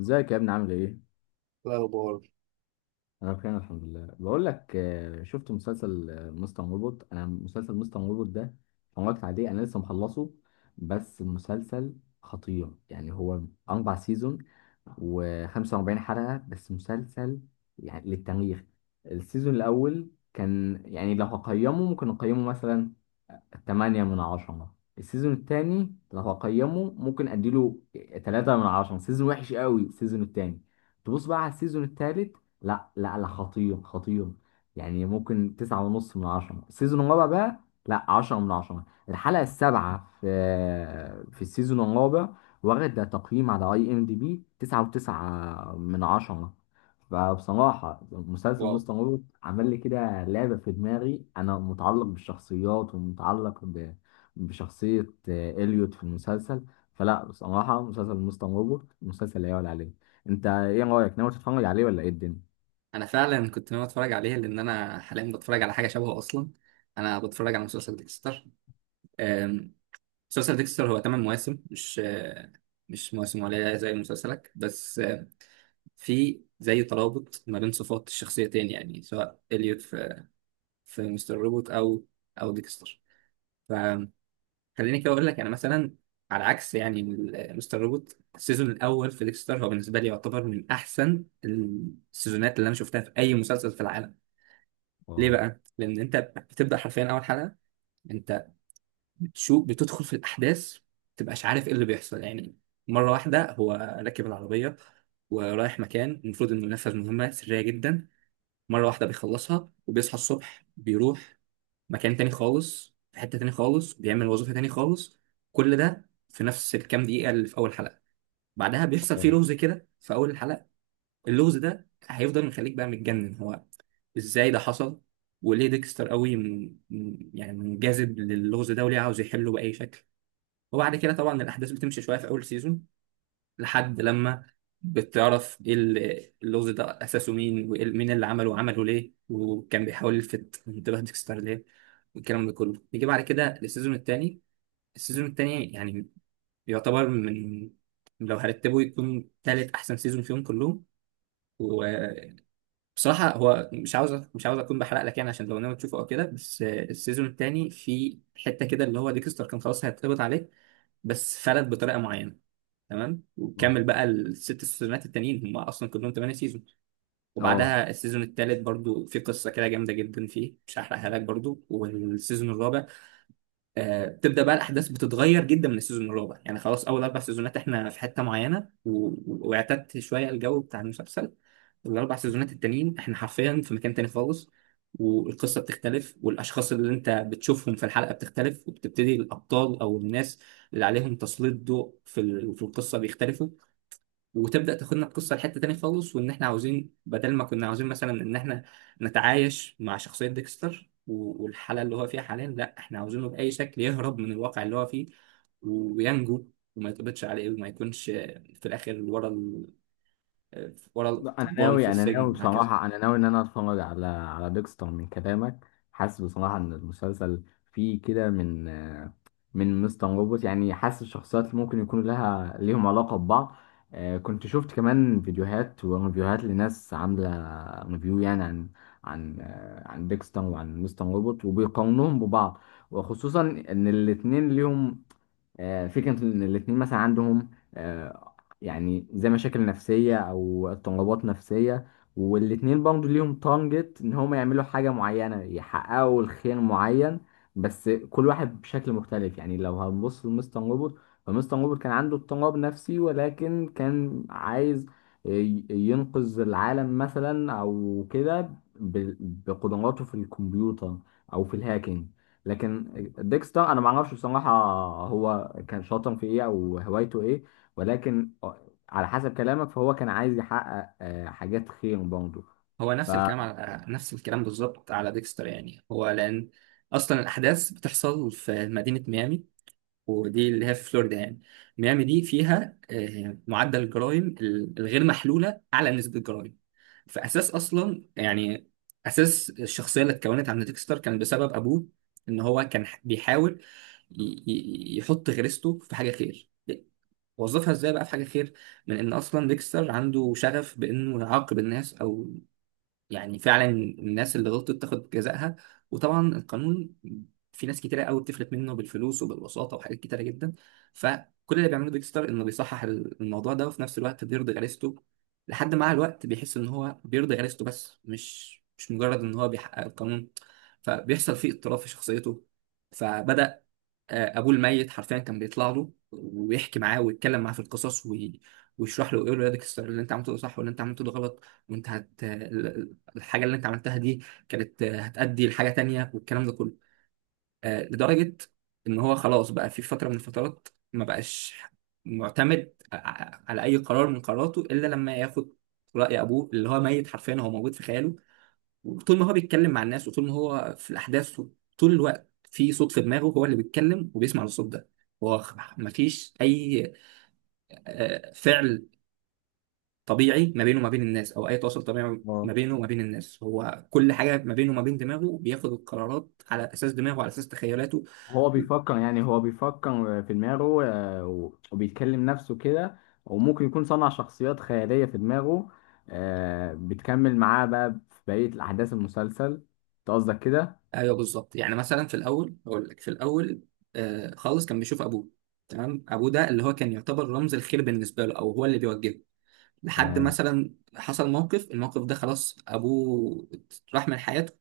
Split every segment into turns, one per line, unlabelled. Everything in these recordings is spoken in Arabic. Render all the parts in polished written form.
ازيك يا ابني عامل ايه؟
الأخبار.
انا بخير الحمد لله بقول لك شفت مسلسل مستر مربوط. انا مسلسل مستر مربوط ده اتفرجت عليه. انا لسه مخلصه، بس المسلسل خطير يعني. هو اربع سيزون و45 حلقه، بس مسلسل يعني للتاريخ. السيزون الاول كان، يعني لو هقيمه ممكن اقيمه مثلا 8 من 10. السيزون الثاني لو هقيمه ممكن اديله 3 من 10، سيزون وحش قوي السيزون الثاني. تبص بقى على السيزون الثالث، لا لا لا، خطير خطير، يعني ممكن 9.5 من 10. السيزون الرابع بقى، لا 10 من 10. الحلقة السابعة في السيزون الرابع، واخدة تقييم على IMDB 9.9 من 10. فبصراحة مسلسل
واو.
مستر روبوت عمل لي كده لعبة في دماغي. أنا متعلق بالشخصيات ومتعلق بشخصية إليوت في المسلسل. فلا بصراحة، مسلسل مستر روبوت مسلسل لا يعلى عليه. انت ايه رايك، ناوي تتفرج عليه ولا ايه الدنيا؟
انا فعلا كنت ناوي اتفرج عليه لان انا حاليا بتفرج على حاجه شبهه اصلا. انا بتفرج على مسلسل ديكستر. أم، مسلسل ديكستر هو 8 مواسم، مش مش مواسم قليله زي مسلسلك، بس في زي ترابط ما بين صفات الشخصيتين، يعني سواء اليوت في مستر روبوت او ديكستر. فخليني كده اقول لك انا مثلا على عكس يعني مستر روبوت، السيزون الاول في ديكستر هو بالنسبه لي يعتبر من احسن السيزونات اللي انا شفتها في اي مسلسل في العالم. ليه
اه،
بقى؟ لأن أنت بتبدأ حرفيا أول حلقة. أنت بتشوف، بتدخل في الأحداث، متبقاش عارف إيه اللي بيحصل يعني. مرة واحدة هو راكب العربية ورايح مكان المفروض إنه ينفذ مهمة سرية جدا. مرة واحدة بيخلصها وبيصحى الصبح بيروح مكان تاني خالص، في حتة تاني خالص، بيعمل وظيفة تاني خالص. كل ده في نفس الكام دقيقة اللي في أول حلقة. بعدها بيحصل فيه
اه،
لغز كده في أول الحلقة. اللغز ده هيفضل مخليك بقى متجنن. هو ازاي ده حصل؟ وليه ديكستر قوي يعني منجذب للغز ده وليه عاوز يحله بأي شكل؟ وبعد كده طبعا الأحداث بتمشي شوية في أول سيزون، لحد لما بتعرف ايه اللغز ده أساسه مين ومين اللي عمله وعمله ليه وكان بيحاول يلفت انتباه ديكستر ليه. والكلام ده كله نيجي بعد كده للسيزون التاني. السيزون التاني يعني يعتبر من، لو هرتبه يكون تالت أحسن سيزون فيهم كلهم. بصراحة هو مش عاوز أكون بحرق لك، يعني عشان لو ناوي تشوفه أو كده، بس السيزون التاني في حتة كده اللي هو ديكستر كان خلاص هيتقبض عليه بس فلت بطريقة معينة. تمام.
اه،
وكمل بقى الست سيزونات التانيين، هم أصلا كلهم تمانية سيزون.
اه.
وبعدها السيزون التالت برضو في قصة كده جامدة جدا فيه، مش هحرقها لك برضو. والسيزون الرابع بتبدا بقى الاحداث بتتغير جدا من السيزون الرابع. يعني خلاص اول اربع سيزونات احنا في حته معينه واعتدت شويه الجو بتاع المسلسل. الاربع سيزونات التانيين احنا حرفيا في مكان تاني خالص، والقصه بتختلف، والاشخاص اللي انت بتشوفهم في الحلقه بتختلف، وبتبتدي الابطال او الناس اللي عليهم تسليط ضوء في في القصه بيختلفوا. وتبدا تاخدنا القصه لحته تاني خالص، وان احنا عاوزين بدل ما كنا عاوزين مثلا ان احنا نتعايش مع شخصيه ديكستر والحاله اللي هو فيها حاليا، لا احنا عاوزينه باي شكل يهرب من الواقع اللي هو فيه وينجو، وما يتقبضش عليه وما يكونش في الاخر ورا ورا
لا، انا
القضبان في
ناوي انا ناوي
السجن وهكذا.
بصراحه، انا ناوي ان انا اتفرج على ديكستر. من كلامك حاسس بصراحه ان المسلسل فيه كده من من مستر روبوت، يعني حاسس الشخصيات اللي ممكن يكون لها ليهم علاقه ببعض. كنت شفت كمان فيديوهات وريفيوهات لناس عامله ريفيو، يعني عن عن ديكستر وعن مستر روبوت وبيقارنوهم ببعض. وخصوصا ان الاتنين ليهم فكرة، إن الاتنين مثلا عندهم يعني زي مشاكل نفسية أو اضطرابات نفسية. والاتنين برضه ليهم تارجت إن هما يعملوا حاجة معينة، يحققوا الخير معين، بس كل واحد بشكل مختلف. يعني لو هنبص لمستر روبوت، فمستر روبوت كان عنده اضطراب نفسي، ولكن كان عايز ينقذ العالم مثلا أو كده ب- بقدراته في الكمبيوتر أو في الهاكينج. لكن ديكس ده انا ما اعرفش بصراحه، هو كان شاطر في ايه او هوايته ايه، ولكن على حسب كلامك فهو كان عايز يحقق حاجات خير برضه.
هو نفس الكلام،
اه،
على نفس الكلام بالظبط على ديكستر يعني. هو لان اصلا الاحداث بتحصل في مدينه ميامي، ودي اللي هي في فلوريدا يعني. ميامي دي فيها معدل الجرائم الغير محلولة أعلى نسبة جرائم. فأساس أصلا يعني أساس الشخصية اللي اتكونت عند ديكستر كان بسبب أبوه. إن هو كان بيحاول يحط غريزته في حاجة خير. وظفها ازاي بقى في حاجة خير؟ من إن أصلا ديكستر عنده شغف بإنه يعاقب الناس، أو يعني فعلا الناس اللي غلطت تاخد جزائها. وطبعا القانون في ناس كتيرة قوي بتفلت منه بالفلوس وبالوساطة وحاجات كتيرة جدا. فكل اللي بيعمله بيج ستار انه بيصحح الموضوع ده، وفي نفس الوقت بيرضي غريزته. لحد مع الوقت بيحس ان هو بيرضي غريزته بس، مش مجرد ان هو بيحقق القانون. فبيحصل فيه اضطراب في شخصيته. فبدأ ابوه الميت حرفيا كان بيطلع له ويحكي معاه ويتكلم معاه في القصص ويشرح له ويقول له يا ديك: اللي انت عملته ده صح واللي انت عملته ده غلط، وانت هت الحاجه اللي انت عملتها دي كانت هتأدي لحاجه تانية، والكلام ده كله. لدرجه ان هو خلاص بقى في فتره من الفترات ما بقاش معتمد على اي قرار من قراراته الا لما ياخد رأي ابوه، اللي هو ميت حرفيا، هو موجود في خياله. طول ما هو بيتكلم مع الناس وطول ما هو في الأحداث، طول الوقت في صوت في دماغه هو اللي بيتكلم وبيسمع الصوت ده. هو مفيش أي فعل طبيعي ما بينه وما بين الناس، أو أي تواصل طبيعي ما بينه وما بين الناس. هو كل حاجة ما بينه وما بين دماغه، بياخد القرارات على أساس دماغه، على أساس تخيلاته.
هو بيفكر، يعني هو بيفكر في دماغه وبيتكلم نفسه كده، وممكن يكون صنع شخصيات خيالية في دماغه بتكمل معاه بقى في بقية الأحداث المسلسل. أنت قصدك كده؟
أيوه بالظبط. يعني مثلا في الأول، أقول لك في الأول خالص كان بيشوف أبوه. تمام، أبوه ده اللي هو كان يعتبر رمز الخير بالنسبة له، أو هو اللي بيوجهه. لحد
تمام.
مثلا حصل موقف، الموقف ده خلاص ابوه راح من حياته.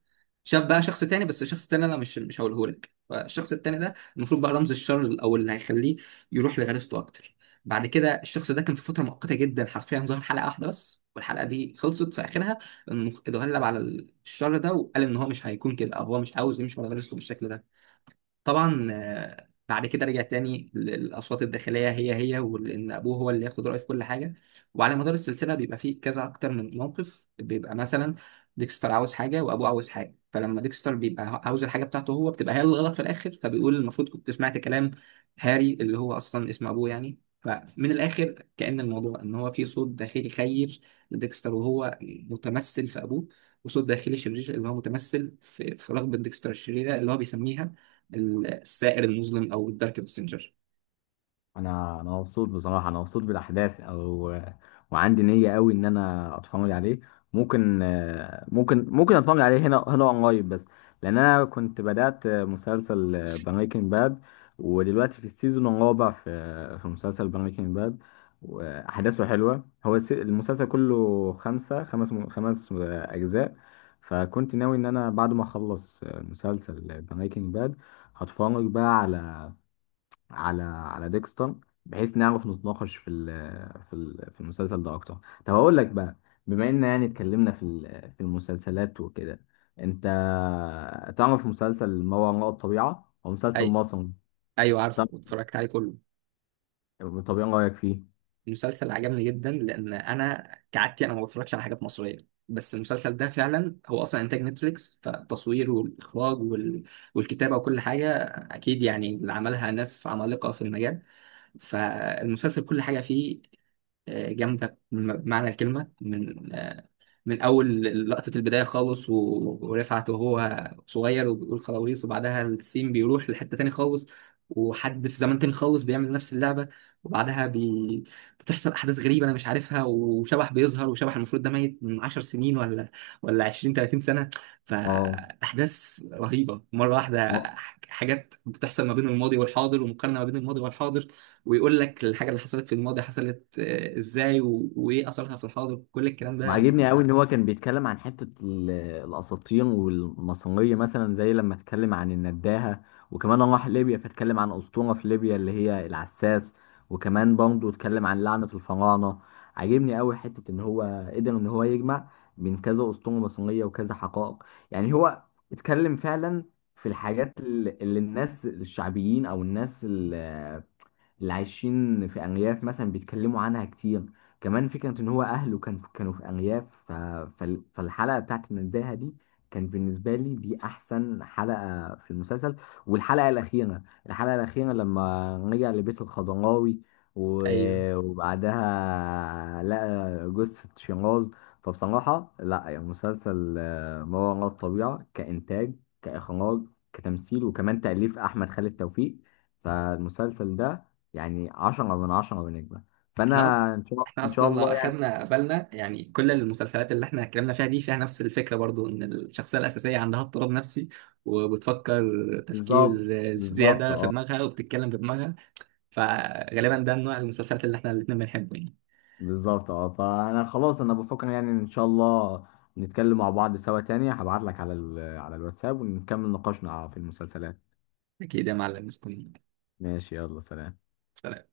شاف بقى شخص تاني، بس الشخص التاني انا مش هقوله لك. فالشخص التاني ده المفروض بقى رمز الشر، او اللي هيخليه يروح لغريزته اكتر. بعد كده الشخص ده كان في فتره مؤقته جدا حرفيا، ظهر حلقه واحده بس والحلقه دي خلصت في اخرها انه اتغلب على الشر ده، وقال ان هو مش هيكون كده، او هو مش عاوز يمشي ورا غريزته بالشكل ده. طبعا بعد كده رجع تاني للأصوات الداخلية هي هي، وإن أبوه هو اللي ياخد رأيه في كل حاجة. وعلى مدار السلسلة بيبقى فيه كذا أكتر من موقف، بيبقى مثلا ديكستر عاوز حاجة وأبوه عاوز حاجة، فلما ديكستر بيبقى عاوز الحاجة بتاعته هو، بتبقى هي اللي غلط في الآخر، فبيقول المفروض كنت سمعت كلام هاري، اللي هو أصلا اسم أبوه يعني. فمن الآخر كأن الموضوع إن هو في صوت داخلي خير لديكستر، وهو متمثل في أبوه، وصوت داخلي شرير اللي هو متمثل في رغبة ديكستر الشريرة اللي هو بيسميها السائر المظلم او الدارك باسنجر.
انا مبسوط بصراحه، انا مبسوط بالاحداث، او وعندي نيه قوي ان انا اتفرج عليه. ممكن ممكن اتفرج عليه هنا قريب، بس لان انا كنت بدات مسلسل بريكنج باد، ودلوقتي في السيزون الرابع في مسلسل بريكنج باد، واحداثه حلوه. هو المسلسل كله خمسه خمس خمس اجزاء. فكنت ناوي ان انا بعد ما اخلص مسلسل بريكنج باد هتفرج بقى على على ديكستون، بحيث نعرف نتناقش في ال في ال في المسلسل ده اكتر. طب اقول لك بقى، بما ان يعني اتكلمنا في المسلسلات وكده، انت تعرف مسلسل ما وراء الطبيعة؟ هو مسلسل
اي،
مصري.
ايوه عارفه
طب،
واتفرجت عليه كله.
ايه رايك فيه؟
المسلسل عجبني جدا لان انا كعادتي انا ما بتفرجش على حاجات مصريه، بس المسلسل ده فعلا هو اصلا انتاج نتفليكس، فالتصوير والاخراج والكتابه وكل حاجه اكيد يعني اللي عملها ناس عمالقه في المجال. فالمسلسل كل حاجه فيه جامده بمعنى الكلمه. من اول لقطه البدايه خالص ورفعت وهو صغير وبيقول خلاويص، وبعدها السين بيروح لحته تاني خالص، وحد في زمن تاني خالص بيعمل نفس اللعبه. وبعدها بتحصل احداث غريبه انا مش عارفها، وشبح بيظهر، وشبح المفروض ده ميت من 10 سنين ولا 20 30 سنه.
اه،
فاحداث رهيبه مره واحده. حاجات بتحصل ما بين الماضي والحاضر، ومقارنه ما بين الماضي والحاضر. ويقول لك الحاجه اللي حصلت في الماضي حصلت ازاي، وايه اثرها في الحاضر، كل الكلام ده
وعاجبني قوي
يعني.
ان هو كان بيتكلم عن حته الاساطين والماسونيه، مثلا زي لما اتكلم عن النداهه. وكمان راح ليبيا فاتكلم عن اسطوره في ليبيا اللي هي العساس. وكمان برضه اتكلم عن لعنه الفراعنه. عاجبني قوي حته ان هو قدر ان هو يجمع بين كذا اسطوره ماسونيه وكذا حقائق. يعني هو اتكلم فعلا في الحاجات اللي الناس الشعبيين او الناس اللي عايشين في أرياف مثلا بيتكلموا عنها كتير. كمان فكرة إن هو أهله كان كانوا في أرياف، فالحلقة بتاعت نداها دي، كان بالنسبة لي دي أحسن حلقة في المسلسل. والحلقة الأخيرة، الحلقة الأخيرة لما رجع لبيت الخضراوي
ايوه
وبعدها لقى جثة شيراز. فبصراحة لا، يعني مسلسل ما وراء الطبيعة، كإنتاج كإخراج كتمثيل وكمان تأليف أحمد خالد توفيق، فالمسلسل ده يعني 10 من 10 بنجمة. فأنا
احنا احنا
إن شاء
اصلا لو
الله يعني.
اخدنا بالنا يعني، كل المسلسلات اللي احنا اتكلمنا فيها دي فيها نفس الفكره برضو، ان الشخصيه الاساسيه عندها اضطراب نفسي، وبتفكر تفكير
بالظبط، بالظبط
زياده في
أه،
دماغها، وبتتكلم بدماغها. فغالبا ده النوع المسلسلات اللي احنا الاتنين بنحبه يعني.
بالظبط أه. فأنا خلاص أنا بفكر يعني، إن شاء الله نتكلم مع بعض سوا تاني، هبعت لك على على الواتساب ونكمل نقاشنا في المسلسلات.
اكيد يا معلم، مستنيك.
ماشي، يلا سلام.
سلام.